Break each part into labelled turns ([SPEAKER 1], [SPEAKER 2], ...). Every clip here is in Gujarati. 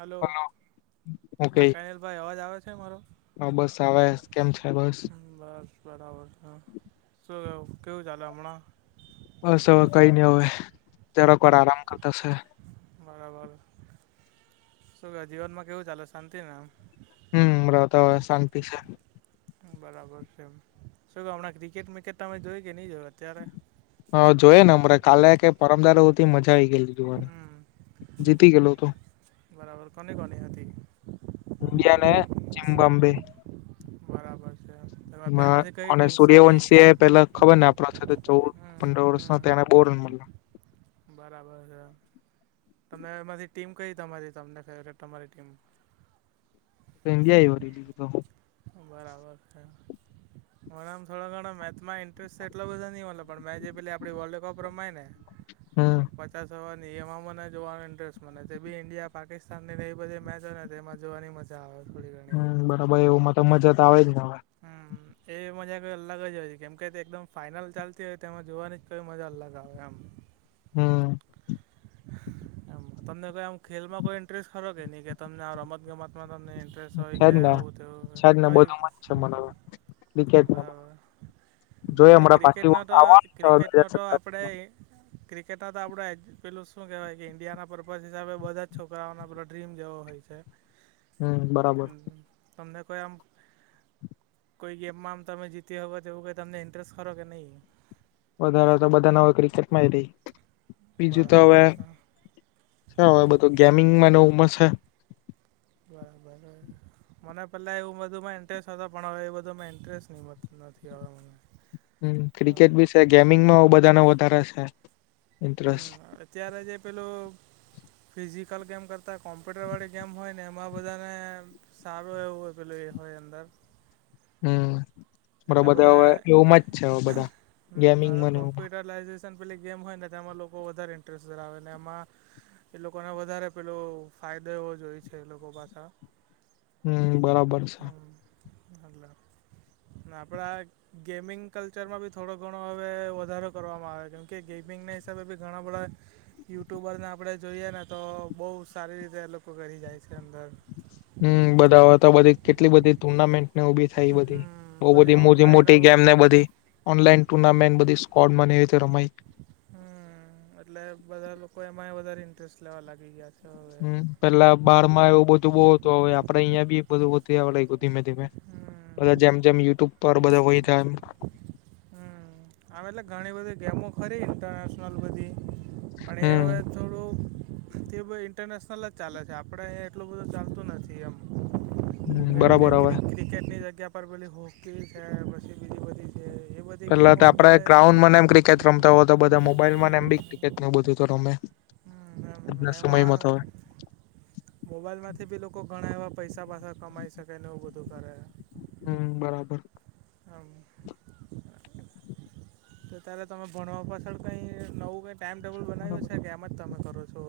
[SPEAKER 1] હલો હા કાયલ ભાઈ અવાજ આવે છે મારો?
[SPEAKER 2] હા બસ આવે કેમ છે બસ
[SPEAKER 1] બસ બરાબર છું શું કેવું ચાલે હમણાં?
[SPEAKER 2] બસ હવે કઈ નઈ હવે જરાક વાર આરામ
[SPEAKER 1] બરાબર.
[SPEAKER 2] કરતા છે
[SPEAKER 1] બરાબર શું કે જીવનમાં કેવું ચાલે શાંતિ ને આમ?
[SPEAKER 2] હમ્મ અમના તો શાંતિ છે.
[SPEAKER 1] બરાબર છેમ શું કે હમણાં ક્રિકેટ મેકેજ તમે જોઈ કે નહી જોય અત્યારે?
[SPEAKER 2] હા જોઈએ ને અમારે કાલે કે પરમદાર હુધી મજા આઇ ગયેલી જોવાની
[SPEAKER 1] હમ
[SPEAKER 2] જીતી ગેલું હતું.
[SPEAKER 1] બરાબર કોની કોની હતી.
[SPEAKER 2] ઈન્ડિયા અને ઝિમ્બાબ્વે
[SPEAKER 1] બરાબર છે હવે
[SPEAKER 2] [unintelligible] અને સૂર્યવંશીએ પેલા ખબર ને આપડા સાથે ચૌદ
[SPEAKER 1] હમ
[SPEAKER 2] પંદર વર્ષનો
[SPEAKER 1] હમ
[SPEAKER 2] તેને બઉ રન માંરેલા.
[SPEAKER 1] બરાબર તમે એમાથી ટીમ કઈ તમારી તમને ફેવરેટ તમારી ટીમ
[SPEAKER 2] ઈન્ડિયા [unintelligible] તો
[SPEAKER 1] બરાબર છે. મને આમ થોડો ઘણો મેચમાં ઇન્ટરેસ્ટ એટલો બધો નહી મલે પણ મે જે પેલી આપડી વર્લ્ડકપ રમાય ને
[SPEAKER 2] હમ્મ.
[SPEAKER 1] પચાસ ઓવરની એમાં મને જોવાનો ઇન્ટરેસ્ટ મને તેબી ઇન્ડિયા પાકિસ્તાનનીને એવી બધી મેચ હોય ને તેમાં જોવાની મસ મજા આવે થોડી ઘણી
[SPEAKER 2] હવે એવું માં તો મજા ત આવે જ ને હવે.
[SPEAKER 1] હમ્મ. એવી મજા કઈ અલગ જ હોય છે કેમ કે તે એકદમ ફાઈનલ ચાલતી હોય તેમાં જોવાની કોઈ મજા અલગ આવે આમ
[SPEAKER 2] હમ્મ.
[SPEAKER 1] [inaudible] [unintelligible] તમને કોઈ આમ ખેલમાં કોઈ ઇન્ટરેસ્ટ ખરો નહી કે તમને આ રમત ગમતમાં તમને ઈન્ટરેસ્ટ હોય
[SPEAKER 2] છે
[SPEAKER 1] કે
[SPEAKER 2] જ ને
[SPEAKER 1] આવું તેવું
[SPEAKER 2] છે જ ને
[SPEAKER 1] કઈ
[SPEAKER 2] બધું મજ છે મ ન.
[SPEAKER 1] બરાબર.
[SPEAKER 2] જોઈ
[SPEAKER 1] ને
[SPEAKER 2] હમણાં પાછી
[SPEAKER 1] ક્રિકેટનો તો
[SPEAKER 2] આવવાનું છે હવે બે
[SPEAKER 1] ક્રિકેટનો
[SPEAKER 2] હજાર
[SPEAKER 1] તો
[SPEAKER 2] સત્તાવીસ
[SPEAKER 1] આપણેે ક્રિકેટનો તો આપણે પેલું શુ કહેવાય કે ઈન્ડિયા ના પર્પઝ હિસાબે બધા છોકરાઓને પેલો ડ્રીમ જેવો હોય છે.
[SPEAKER 2] હમ બરાબર
[SPEAKER 1] હ તમને કોઈ આમ કોઈ ગેમમાં આમ તમે જીત્યા હોય તો એવું કંઈ તમને ઇન્ટરેસ્ટ ખરો કે નહીં?
[SPEAKER 2] વધારે તો બધાને હવે ક્રિકેટમાં ય રહી, બીજું તો હવે
[SPEAKER 1] બરાબર હા
[SPEAKER 2] છે હવે બધો ગેમિંગમાં ન ઉંમર છે.
[SPEAKER 1] બરાબર મને પેલા એવું બધુંમાં ઇન્ટરેસ્ટ હતો પણ હવે એ બધા મા ઇન્ટરેસ્ટ નથી હવે મને.
[SPEAKER 2] હમ્મ,
[SPEAKER 1] એમ
[SPEAKER 2] ક્રિકેટ બી છે ગેમિંગમાં હવ બધાને વધારે છે ઇન્ટરેસ્ટ.
[SPEAKER 1] ત્યારે જે પેલું ફિઝિકલ ગેમ કરતાં કોમ્પ્યુટરવાળી ગેમ હોય ને એમાં બધાને સારો એવું હોય પેલું એ હોય અંદર.
[SPEAKER 2] હમ્મ [unintelligible] બધા હવે [unintelligible] જ છે હવે બધા
[SPEAKER 1] હમ હવે
[SPEAKER 2] ગેમિંગમાં ને એ બધા.
[SPEAKER 1] પેલી ગેમ હોય ને તેમાં લોકો વધારે ઇન્ટરેસ્ટ ધરાવેને એમાં એ લોકોને વધારે પેલો ફાયદો એવો જોઈ છે એ લોકો પાછા
[SPEAKER 2] હમ્મ, બરાબર છે.
[SPEAKER 1] [unintelligible] ના આપણા ગેમિંગ કલ્ચરમાં બી થોડો ઘણો હવે વધારો કરવામાં આવે કેમ કે ગેમિંગના હિસાબે બી ઘણા બધા યુટ્યુબરને આપણે જોઈએ ને તો બહુ સારી રીતે લોકો કરી જાય છે અંદર
[SPEAKER 2] હમ્મ, બધા હવે તો બધી કેટલી બધી ટુર્નામેન્ટ ને ઉભી થઈ બધી
[SPEAKER 1] હમ
[SPEAKER 2] બઉ બધી મોજી
[SPEAKER 1] ઓનલાઈનો
[SPEAKER 2] મોટી ગેમ ને બધી ઓનલાઈન ટુર્નામેન્ટ બધી સ્કોડમાં ને એવી રીતે રમાએ.
[SPEAKER 1] હમ્મ, એટલે બધા લોકો એમાંય વધારે ઇન્ટરેસ્ટ લેવા લાગી ગયા છે. હવે
[SPEAKER 2] હમ્મ, પેલા બારમાં એવું બધું બઉ હ તું તો હવે આપડે અહિયાં ભી બધું વધતું આવડે એ તો ધીમે ધીમે
[SPEAKER 1] હમ
[SPEAKER 2] બધા જેમ જેમ યુટ્યુબ પર બધા હોય ત્યાં એમ
[SPEAKER 1] હમ્મ, હા હવે એટલે ઘણી બધી ગેમો ખરી ઇન્ટરનેશનલ બધી પણ એ
[SPEAKER 2] હમ
[SPEAKER 1] હવે થોડુંક તે બધું ઇન્ટરનેશનલ જ ચાલે છે આપણે અહી એટલું બધું ચાલતું નથી એમ.
[SPEAKER 2] હમ
[SPEAKER 1] જેમ કે
[SPEAKER 2] બરાબર હવે
[SPEAKER 1] ક્રી ક્રિકેટની જગ્યા પર પેલી હોકી છે પછી બીજી બધી છે એ બ
[SPEAKER 2] પેલા તો આપડે ગ્રાઉન્ડ મા ને એમ ક્રિકેટ રમતા હો તો બધા મોબાઈલમાંને એમ ભી ક્રિકેટ ને બધું તો રમે.
[SPEAKER 1] હમ્મ, ને એમ
[SPEAKER 2] આજના સમયમાં
[SPEAKER 1] એમાં
[SPEAKER 2] તો હવે
[SPEAKER 1] મોબાઈલમાંથી ભી લોકો ઘણા એવા પૈસા પાસા કમાઈ શકે ને એવું બધું કરે હ.
[SPEAKER 2] હમ્મ, બરાબર.
[SPEAKER 1] આમ તો તાર તમાર ભણવા પાછળ કંઈ નવું કંઈ ટાઈમટેબલ બનાવ્યું
[SPEAKER 2] બરાબર
[SPEAKER 1] છે કે એમ જ તમે કરો છો?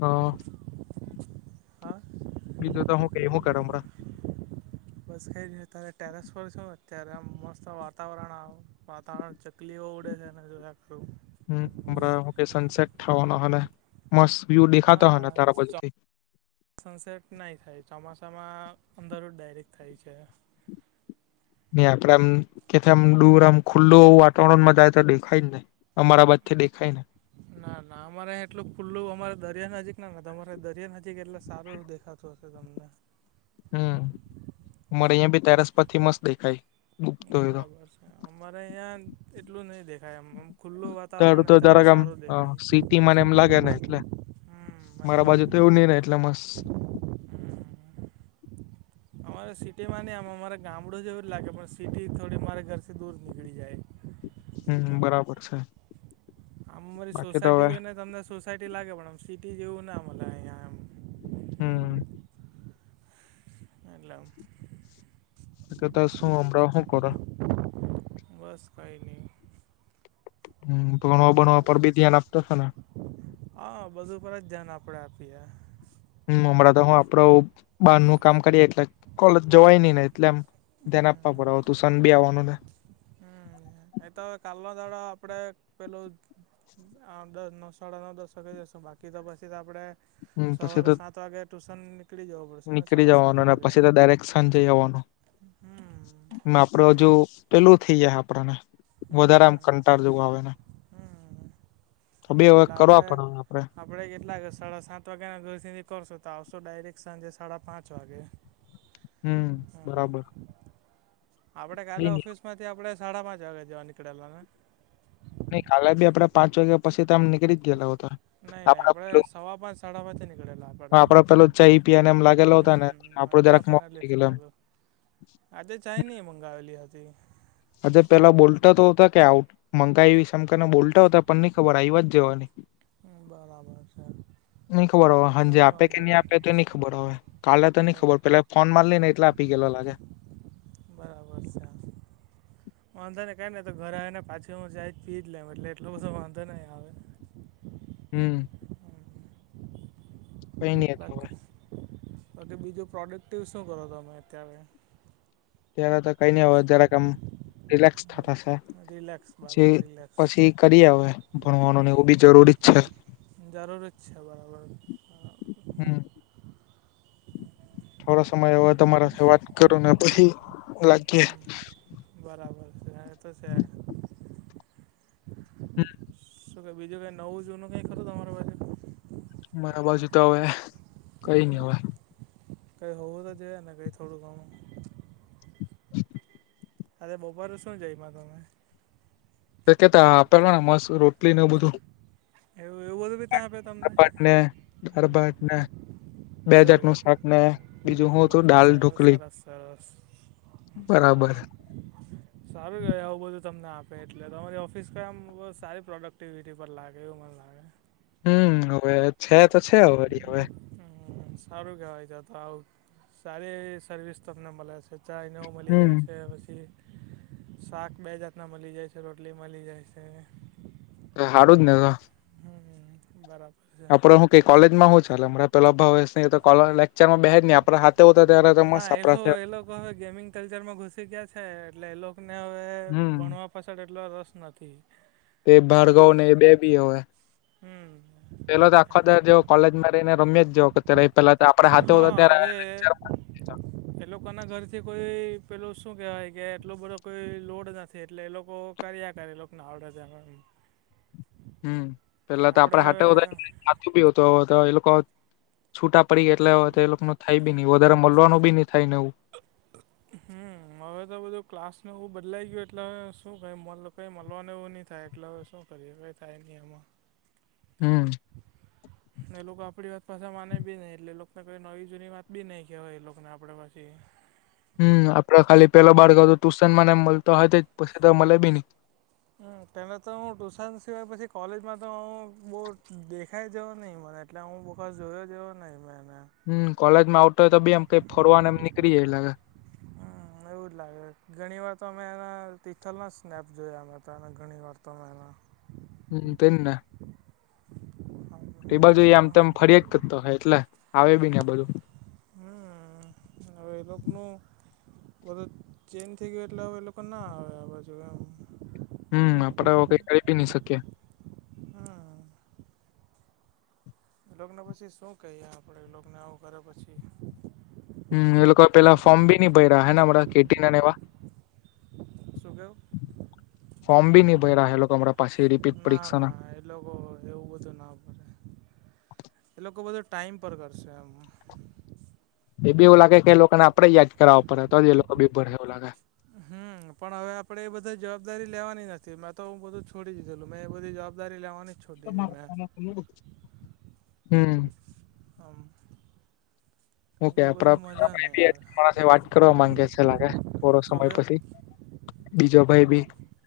[SPEAKER 2] હ અ અ.
[SPEAKER 1] હા?
[SPEAKER 2] બીજું તો હું કહીએ હું કરે હમણાં?
[SPEAKER 1] બસ કઈ નહીં અત્યારે ટેરેસ પર છું અત્યારે આમ મસ્ત વાતાવરણ આમ વાતાવરણ ચકલીઓ ઉડે છે ને જો [unintelligible]
[SPEAKER 2] હમ્મ, હમણાં હું કે સનસેટ થવાનો હને મસ્ત વ્યુ દેખાતો
[SPEAKER 1] ના
[SPEAKER 2] હને તારા બાજુથી?
[SPEAKER 1] સનસેટ નહિ થાય ચોમાસામાં અંદરું જ ડાયરેક્ટ થાય છે.
[SPEAKER 2] ને આપડે આમ કેથે આમ દૂર આમ ખુલ્લું વાતાવરણમાં જાય તો દેખાય જ ને અમારા બાજ થી દેખાય ને.
[SPEAKER 1] ના, ના, અમારે અહીંયા આટલું ખુલ્લું અમારે દરિયા નજીક ના દેખાય તમાર દરિયા નજીક એટલે સારું દેખા તું હશે તમને?
[SPEAKER 2] હમ્મ, મરે
[SPEAKER 1] આમ
[SPEAKER 2] અહીયાં ભી ટેરેસ પરથી મસ્ત દેખાય. ડૂબતો હોય તો
[SPEAKER 1] બરાબર છે. અમારે અહીંયા એટલું નહી દેખાય આમ મમ
[SPEAKER 2] તારું તો જારાક આમ અ હ સિટી મને એમ લાગે ને એટલે
[SPEAKER 1] હમ
[SPEAKER 2] મારા
[SPEAKER 1] એટલે
[SPEAKER 2] બાજુ તો
[SPEAKER 1] હમ
[SPEAKER 2] એવું નહીં રે એટલે મસ્ત
[SPEAKER 1] અમારે સિટીમાં નહી આમ અમારે ગામડું જ એવું લાગે પણ સિટી થોડી મારા ઘરથી દૂર નીકળી
[SPEAKER 2] હમ
[SPEAKER 1] જાય.
[SPEAKER 2] બરાબર છે
[SPEAKER 1] આમ અમારી
[SPEAKER 2] બાકી તો
[SPEAKER 1] સોસાયટી
[SPEAKER 2] હવે
[SPEAKER 1] જોઈને તમને સો સાઇટી લાગે પણ આમ સિટી જેવું ન મલે આહિયા.
[SPEAKER 2] હમ્મ.
[SPEAKER 1] એટલે આમ
[SPEAKER 2] તો કે તો શું હમરા હું કર?
[SPEAKER 1] બસ કઈ નહી.
[SPEAKER 2] હમ્મ, ભણવા બણવા પર ભી ધ્યાન આપતો હશે ને?
[SPEAKER 1] હા, બધુ પર જ ધ્યાન આપડે આપીએ.
[SPEAKER 2] હું હમણાં તો હું આપડ બહારનું કામ કરીએ એટલે કોલેજ જવાય નહી ને એટલે આમ ધ્યાન આપવા પડે હવે તુશન ભી આવવાનું ને.
[SPEAKER 1] હમ્મ, એતો કાલનો દાડો આપડણે પેલું આ દસ નવ સાડા નવ દસ વાગે જઈશું બાકી તો પછી તો આપડે
[SPEAKER 2] હમ પછી
[SPEAKER 1] સવારે તો સાત વાગે ટ્યુશન નીકળી જઉ
[SPEAKER 2] નીકળી જવાનુ અને પછી તો ડાયરેક સાંજય આવવાનો
[SPEAKER 1] હમ
[SPEAKER 2] આપડે
[SPEAKER 1] એમ
[SPEAKER 2] હજુ પેલું થઈ જાય આપણને વધારે આમ કંટાળ જેવું આવે ને
[SPEAKER 1] હમ્મ
[SPEAKER 2] તો બી હવે
[SPEAKER 1] એટલે
[SPEAKER 2] કરવા
[SPEAKER 1] આપડે
[SPEAKER 2] પડે આપડે
[SPEAKER 1] આપણે કેટલા સાડા સાત વાગ્યા ના ઘર થી નીકરશો તો આવશો ડાયરેક્ટ સાંજે સાડા પાંચ વાગે
[SPEAKER 2] હમ્મ બરાબર
[SPEAKER 1] આપડે
[SPEAKER 2] કઈ
[SPEAKER 1] કાલે
[SPEAKER 2] નઈ
[SPEAKER 1] ઓફિસ માંથી આપડે સાડા પાંચ વાગે જવા નીકળેલા ને
[SPEAKER 2] નઈ કાલે બી આપડા પાંચ વાગ્યા પછી તો આમ નીકળી જ ગયેલા હતા
[SPEAKER 1] નઈ નઈ
[SPEAKER 2] આપડ
[SPEAKER 1] આપડે
[SPEAKER 2] પેલું
[SPEAKER 1] સવા પાંચ સાડા પાંચે નીકળેલા આપડે
[SPEAKER 2] પેલું ચઈ પીને એમ લાગેલો હતા ને
[SPEAKER 1] હમ્મ
[SPEAKER 2] આપડો
[SPEAKER 1] એટલે
[SPEAKER 2] જરાક મોડું થઈ ગયેલું
[SPEAKER 1] [unintelligible] આજે ચાય નય મંગાવેલી હતી
[SPEAKER 2] આજે પેલા બોલતા તો હતા કે આઉટ મંગાવ સમ કેને બોલતા હતા પણ નઈ ખબર આવી જવાની
[SPEAKER 1] હ બરાબર છે
[SPEAKER 2] નઈ ખબર હો
[SPEAKER 1] સલાહ
[SPEAKER 2] હાજી આપે કે
[SPEAKER 1] વાંધો
[SPEAKER 2] નહી
[SPEAKER 1] નહીં
[SPEAKER 2] આપે તો નહી ખબર હો કાલે તો નઈ
[SPEAKER 1] એવું
[SPEAKER 2] ખબર પેલા ફોન માર લ ને એટલે આપી ગે લાગે
[SPEAKER 1] બરાબર છે
[SPEAKER 2] [inaudible]
[SPEAKER 1] વાંધો નને કાઈ ને તો ઘરે આવે ને પાછીમાં જાય જ પી જ લેમ એટલે એટલો બધો વાંધો નહી આવે
[SPEAKER 2] હમ કઈ નઈવે
[SPEAKER 1] તોકે બીજો પ્રોડક્ટિવ શું કરો તમે અત્યારે
[SPEAKER 2] ત્યારે તો કઈ નઈ હો જ્યારે કામ રિલેક્સ થતા જે
[SPEAKER 1] રિલેક્સ બરાબર રિલેક્સ
[SPEAKER 2] પછી કરી આવે ભણવાનુંને એ બી જરૂરી જ છે
[SPEAKER 1] જરૂર જ છે બરાબર
[SPEAKER 2] હમ થોડા સમય એવા તમારા સાથે વાત કરો ને પછી લાગીએ
[SPEAKER 1] હમ બરાબર છે એ તો છે
[SPEAKER 2] હ [unintelligible]
[SPEAKER 1] તો કે બીજું કં નવું જૂનું કંઈકું તમારા પાસેે
[SPEAKER 2] મારા બાજુ તો હવે કઈ નઈ હવે
[SPEAKER 1] કઈ હોવું તો જ ને કઈ થોડું ઘમું
[SPEAKER 2] [inaudible]
[SPEAKER 1] અરે બપોરે શું જઈમાં તમે
[SPEAKER 2] કેતા આપેલો ને મસ્ત રોટલી ને બધું
[SPEAKER 1] એવ એવું બું ત્યા
[SPEAKER 2] દાળભાત ને દાળભાત ને બે જાાટ
[SPEAKER 1] એવું
[SPEAKER 2] નું શાક ને બીજું હું હતું ડાલ
[SPEAKER 1] ચાલો
[SPEAKER 2] ઢોકલી
[SPEAKER 1] સરસ સરસ
[SPEAKER 2] બરાબર
[SPEAKER 1] [inaudible] સારું ગ આવું બધું તમને આપે એટલે તમારી ઓફિસ કામ બ સારી પ્રોડક્ટિવિટી પર લાગે એવું મને લાગે
[SPEAKER 2] હવે છે તો છે વડી હવે
[SPEAKER 1] હમ સારું કહેવાય છે તો આવ સારી સર્વિસ તમને મળે છે ચા ને હવ મળી છે
[SPEAKER 2] હમ
[SPEAKER 1] શાક બે જાતના મળી જાય છે રોટલી મળી જાય છે
[SPEAKER 2] તો હાારું જ ને તો
[SPEAKER 1] હમ બરાબર છે
[SPEAKER 2] આપડે હું કઈ કોલેજમાં હું ચાલે હમણાં પેલા ભાવેશ એતો કો લેકચર માં બેહે જ નહી આપણા હાથે હોતા ત્યારે
[SPEAKER 1] ના
[SPEAKER 2] મસ્ત
[SPEAKER 1] એ
[SPEAKER 2] આપડા
[SPEAKER 1] લોકો એ લોકો હવે ગેમિંગ કલ્ચરમાં ઘુસી ગયા છે એટલે એ લોકને હવે
[SPEAKER 2] હમ
[SPEAKER 1] ભણવા પછાળ એટલો રસ નથી.
[SPEAKER 2] તે ભાર્ગવ
[SPEAKER 1] આમ
[SPEAKER 2] ને એ બે બી હવે [unintelligible]
[SPEAKER 1] હમ
[SPEAKER 2] પેલો તો આખો દાડો જે કોલેજમાં [unintelligible] રમ્યા જ જેવો કરતો અત્યારે એ પેલા તો આપડે હાથે હોતો
[SPEAKER 1] હા
[SPEAKER 2] ત્યારે
[SPEAKER 1] હવે
[SPEAKER 2] લેક્ચર [unintelligible]
[SPEAKER 1] એ લોકોના ઘરથી કોઈ પેલું શું કહેવાય કે એટલો બધો કોઈ લોડ નથી એટલે એ લોકો કર્યા કરે [unintelligible] [inaudible]
[SPEAKER 2] હમ પેલા તો
[SPEAKER 1] આપણે
[SPEAKER 2] આપડે
[SPEAKER 1] હવે
[SPEAKER 2] હાતે ઉતા એટલે હથું બી હતો એ લોકો છૂટા પડી ગ એટલા એ લોકો થાય બી ની વધારે મળવાનું બી ની થાય ને એવું
[SPEAKER 1] હમ હવે તો બધું ક્લાસનું એવું બદલાઈ ગયું એટલે શું કઈ કંઈ મળવાનું એવું નહી થાય એટલે શું કરીએ કઈ થાય નહીં એમાં..
[SPEAKER 2] હમ
[SPEAKER 1] [inaudible] ને એ લોકો આપડી વાત પાાછા માને બી ની એટલે એ લોકોને કઈ નવી જૂની વાત બી નઈ કેહેવાય એ લોકોને અપડે પાછી
[SPEAKER 2] હમ્મ. આપણા ખાલી પેલો ભાર્ગવ તો ટ્યુશનમાં ને એમ મલતો તે જ પછી તો મલે બી ની.
[SPEAKER 1] હમ્મ. તને તો હું ટુશન સિવાય પછી કોલેજમાં તો હું બહુ દેખાઈ જવ નહિં મળે. એટલે હું બો ખાસ જોયો જેવો નઈ મે એને
[SPEAKER 2] હમ્મ. કોલેજ માં આવતો હોય તો બે એમ કંઈ ફરવાને એ નીકળી જાય લાગે
[SPEAKER 1] હા એવું જ લાગે. ઘણી વાર તો માં એના તિથલના સ્નેપ જોયા મેં તો ઘણી વાર તો મેં એના [inaudible]
[SPEAKER 2] હમ્મ-હમ્મ તે ને. તે બાજું એ
[SPEAKER 1] એટલે
[SPEAKER 2] આમ તેમ ફર્યા જ કરતો ઓહે એટલે, આવે બી ની આ બાજું.
[SPEAKER 1] હમ્મ હવે એ લોકનું કોલેજ ચેન થઈ ગયો એટલે હવે એ લોકો ના આવે આ બાજું એમ.
[SPEAKER 2] હમ્મ. આપણે હવે કંઈ કરી બી નઈ શકીએ.
[SPEAKER 1] હમ્મ. એ લોકને પછી શું કહીએ આપણેે એ લોકને આવું કરે પછી.
[SPEAKER 2] હમ્મ. એ લોકો પેલા ફોર્મ બી નહીં ભઈરા ઓહે ને કે ટી ને એવાં.
[SPEAKER 1] શું કેવું
[SPEAKER 2] [unintelligible] ફોર્મ ભી ની ભઈરા હે લોકો હમણાં પાછી રિપીટ પરીક્ષા ના.
[SPEAKER 1] એ લોકો એવું બધું ના કરે. [unintelligible] એ લોકો બધું ટાઈમ પર કરશે એમ.
[SPEAKER 2] એ બી ઓલાં કાંઈક એ લોકોને આપણે યાદ કરાવવા પડે, તો જ એ લોકો [unintelligible] ભરે એવું લાગે.
[SPEAKER 1] હમ્મ. પણ હવે આપણે એ બધી જવાબદારી લેવાની નથી, મેં તો હું બધું છોડી દીધેલું. મેં એ બધી જવાબ દારી લેવાની છ
[SPEAKER 2] [unintelligible] હમ્મ.
[SPEAKER 1] [unintelligible] હમ્મ.
[SPEAKER 2] હું
[SPEAKER 1] મજા નહીં
[SPEAKER 2] કહે?
[SPEAKER 1] આવે
[SPEAKER 2] [unintelligible] વાત કરવા માંગે છે લાગે, થોડો
[SPEAKER 1] શું
[SPEAKER 2] સમય
[SPEAKER 1] કેવું
[SPEAKER 2] પછી. બીજો ભાઈ બી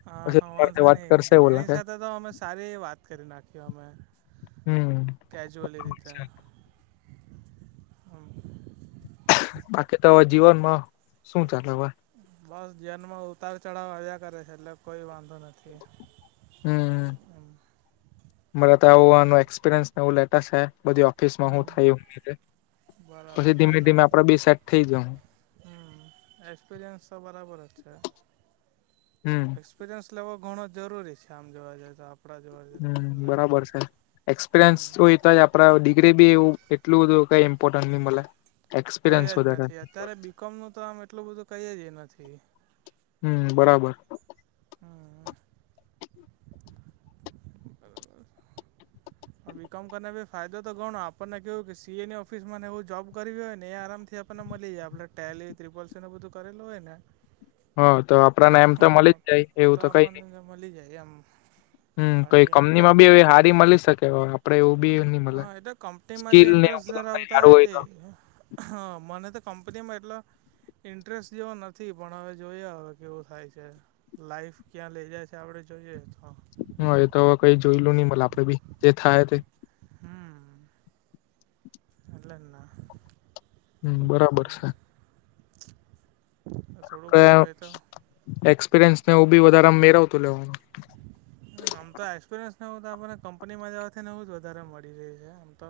[SPEAKER 1] હા,
[SPEAKER 2] પછી
[SPEAKER 1] હા
[SPEAKER 2] તમારી સાથે
[SPEAKER 1] વાંધો
[SPEAKER 2] વાત
[SPEAKER 1] નહીં.
[SPEAKER 2] કરશે એવું
[SPEAKER 1] એની
[SPEAKER 2] લાગે
[SPEAKER 1] સાથે તો અમે સારી એવી વાત કરી નાખી અમે.
[SPEAKER 2] હમ.
[SPEAKER 1] કેજ્યુઅલી રીતે. હમ્મ
[SPEAKER 2] બાકી તો હવે જીવનમાં શું ચાલે હવે?
[SPEAKER 1] બસ જીવન માં ઉતાર ચઢાવ આવ્યા કરે છે, એટલે કોઈ વાંધો નથી.
[SPEAKER 2] હમ્મ. મને તો [unintelligible] એક્સપિરીયન્સ ને એવું લેતાં સે, બધી [unintelligible] ઓફીસમાં હું
[SPEAKER 1] હમ
[SPEAKER 2] થાય હું ની તે
[SPEAKER 1] બરાબર
[SPEAKER 2] પછી ધીમે-ધીમે આપણે બી સેટ થઈ જહું.
[SPEAKER 1] હમ્મ. એક્સપીરિયન્સ તો બરાબર જ છે.
[SPEAKER 2] હમ્મ.
[SPEAKER 1] એક્સપિરિયન્સ લેવો ઘણો જરૂરી છે આમ જોવા જઈએ તો આપણા જોવા જઈએ એટલે. હમ
[SPEAKER 2] એક્સપિરિયન્સય તો ઈ તો જે આપણા ડિગ્રી બી એવું એટલું બધું કંઈ ઇમ્પોર્ટન્ટ નહીં મલે.
[SPEAKER 1] કંઈ
[SPEAKER 2] એક્સપિરિયન્સ
[SPEAKER 1] જ
[SPEAKER 2] વધારે
[SPEAKER 1] નથી. અત્યારે બી કોમ નું તો આમ એટલું બધું કંઈ જ નથી.
[SPEAKER 2] હમ્મ, બરાબર.
[SPEAKER 1] હમ્મ-હમ્મ, બરાબર. આ બી કોમ કરને મે ફાયદો તો ઘણો, આપણને કેવું કે સી એની ઓફિસામાંને એવું જોબ કરવી હોય ને એ આરામથી આપ પણને મલી જાય. આપણે ટેલી ને ત્રિપલ સી ને એવું બધું કરેલું હોય ને.
[SPEAKER 2] હા તો આપણાંને એમ તો મલી જ જાય.
[SPEAKER 1] તો આપણને જે મલી જાય એમ.
[SPEAKER 2] હમ્મ. કંઈ
[SPEAKER 1] બાકી એમ તો
[SPEAKER 2] કંપનીમાં બી એવી હારી મલી શકે, હવે આપણે એવું બી ની મલે.
[SPEAKER 1] હા [unintelligible]
[SPEAKER 2] સ્કીલ
[SPEAKER 1] જે
[SPEAKER 2] ને એવું
[SPEAKER 1] ઇન્ટરેસ્ટ
[SPEAKER 2] બધું કઈ
[SPEAKER 1] ધરાવતા
[SPEAKER 2] હારું
[SPEAKER 1] હોય તે.
[SPEAKER 2] તો
[SPEAKER 1] મને તો કંપનીમાં એટલો ઇન્ટરેસ્ટ જેવો નથી, પણ હવે જોઈએ હવે કેવું થાય છે. લાઈફ ક્યાં લઈ જાય છે એ આપણે જોઈએ તો.
[SPEAKER 2] હમ્મ. હવે તો કંઈ જોઈલું નહીં મલે, આપણે ભી જે થાય તે
[SPEAKER 1] હમ એટલે જ ના,
[SPEAKER 2] હમ બરાબર
[SPEAKER 1] હમ
[SPEAKER 2] છે કયા એક્સપિરિયન્સ ને એવું બી વધારે આમ મેળવતું લેવાનું.
[SPEAKER 1] [inaudible] આમ તો એક્સપિરિયન્સ નું તો આપણને કંપનીમાં જવાથી નવું જ વધારે મળી રહી છે તો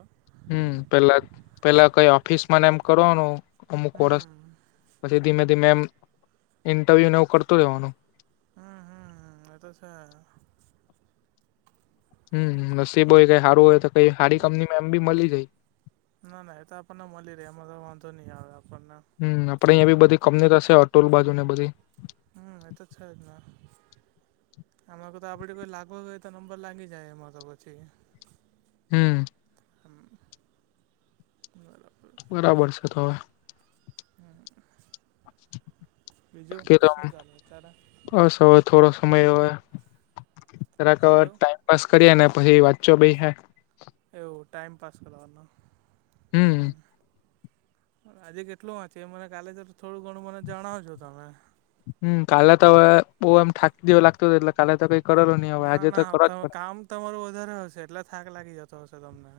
[SPEAKER 2] હમ પેલા પેલા કઈ ઓફિસ માને એમ કરવાનું અમુક વરષ
[SPEAKER 1] હમ
[SPEAKER 2] પછી ધીમે ધીમે એમ ઇન્ટરવ્યુને એવું કરતું રહેવાનું.
[SPEAKER 1] હમ હમ હ એતો છે. એટલે
[SPEAKER 2] હમ નસીબ હોય તો સારું હોય તો કઈ સારી કંપનીમાં એમ બી મળી જાય.
[SPEAKER 1] ના ના એ તો આપણને મળી રહે એમાં તો વાંધો નહીં આવે આપણને
[SPEAKER 2] હમ આપડે અહીયા બી બધી કંપની ત છે અટોલ બાજુ ને બધી
[SPEAKER 1] હમ એતો છે જ ને આમા તો આપડ કોઈ લાગવગ હોય તો નંબર લાગી જાય એમાં તો પછી
[SPEAKER 2] હમ.
[SPEAKER 1] હમ.
[SPEAKER 2] બરાબર છે. [unintelligible] [inaudible]
[SPEAKER 1] બીજું
[SPEAKER 2] બાકી તો
[SPEAKER 1] શું જાન [unintelligible]
[SPEAKER 2] બસ હવે થોડો સમય હવે
[SPEAKER 1] શું કેવું
[SPEAKER 2] [unintelligible] બસ કરીએ ને પછી વાંચવા બેહીયે.
[SPEAKER 1] એવું ટાઈમ પાસ કરવાનું.
[SPEAKER 2] હમ
[SPEAKER 1] હ હ આજે કેટલું વાંચે એ મને કાલે તો થોડું ઘણું મને જણાવજો તમે
[SPEAKER 2] હમ કાલે તો હવે બો એમ થાકી જેવું લાગતું હત એટલે કાલે તો કઈ કરેલો નહી હવે
[SPEAKER 1] ના
[SPEAKER 2] આજે તો
[SPEAKER 1] ના
[SPEAKER 2] કરવા જ
[SPEAKER 1] તમે
[SPEAKER 2] પડે
[SPEAKER 1] કામ તમારું વધારે હશે એટલે થાક લાગી જતો હશે તમને.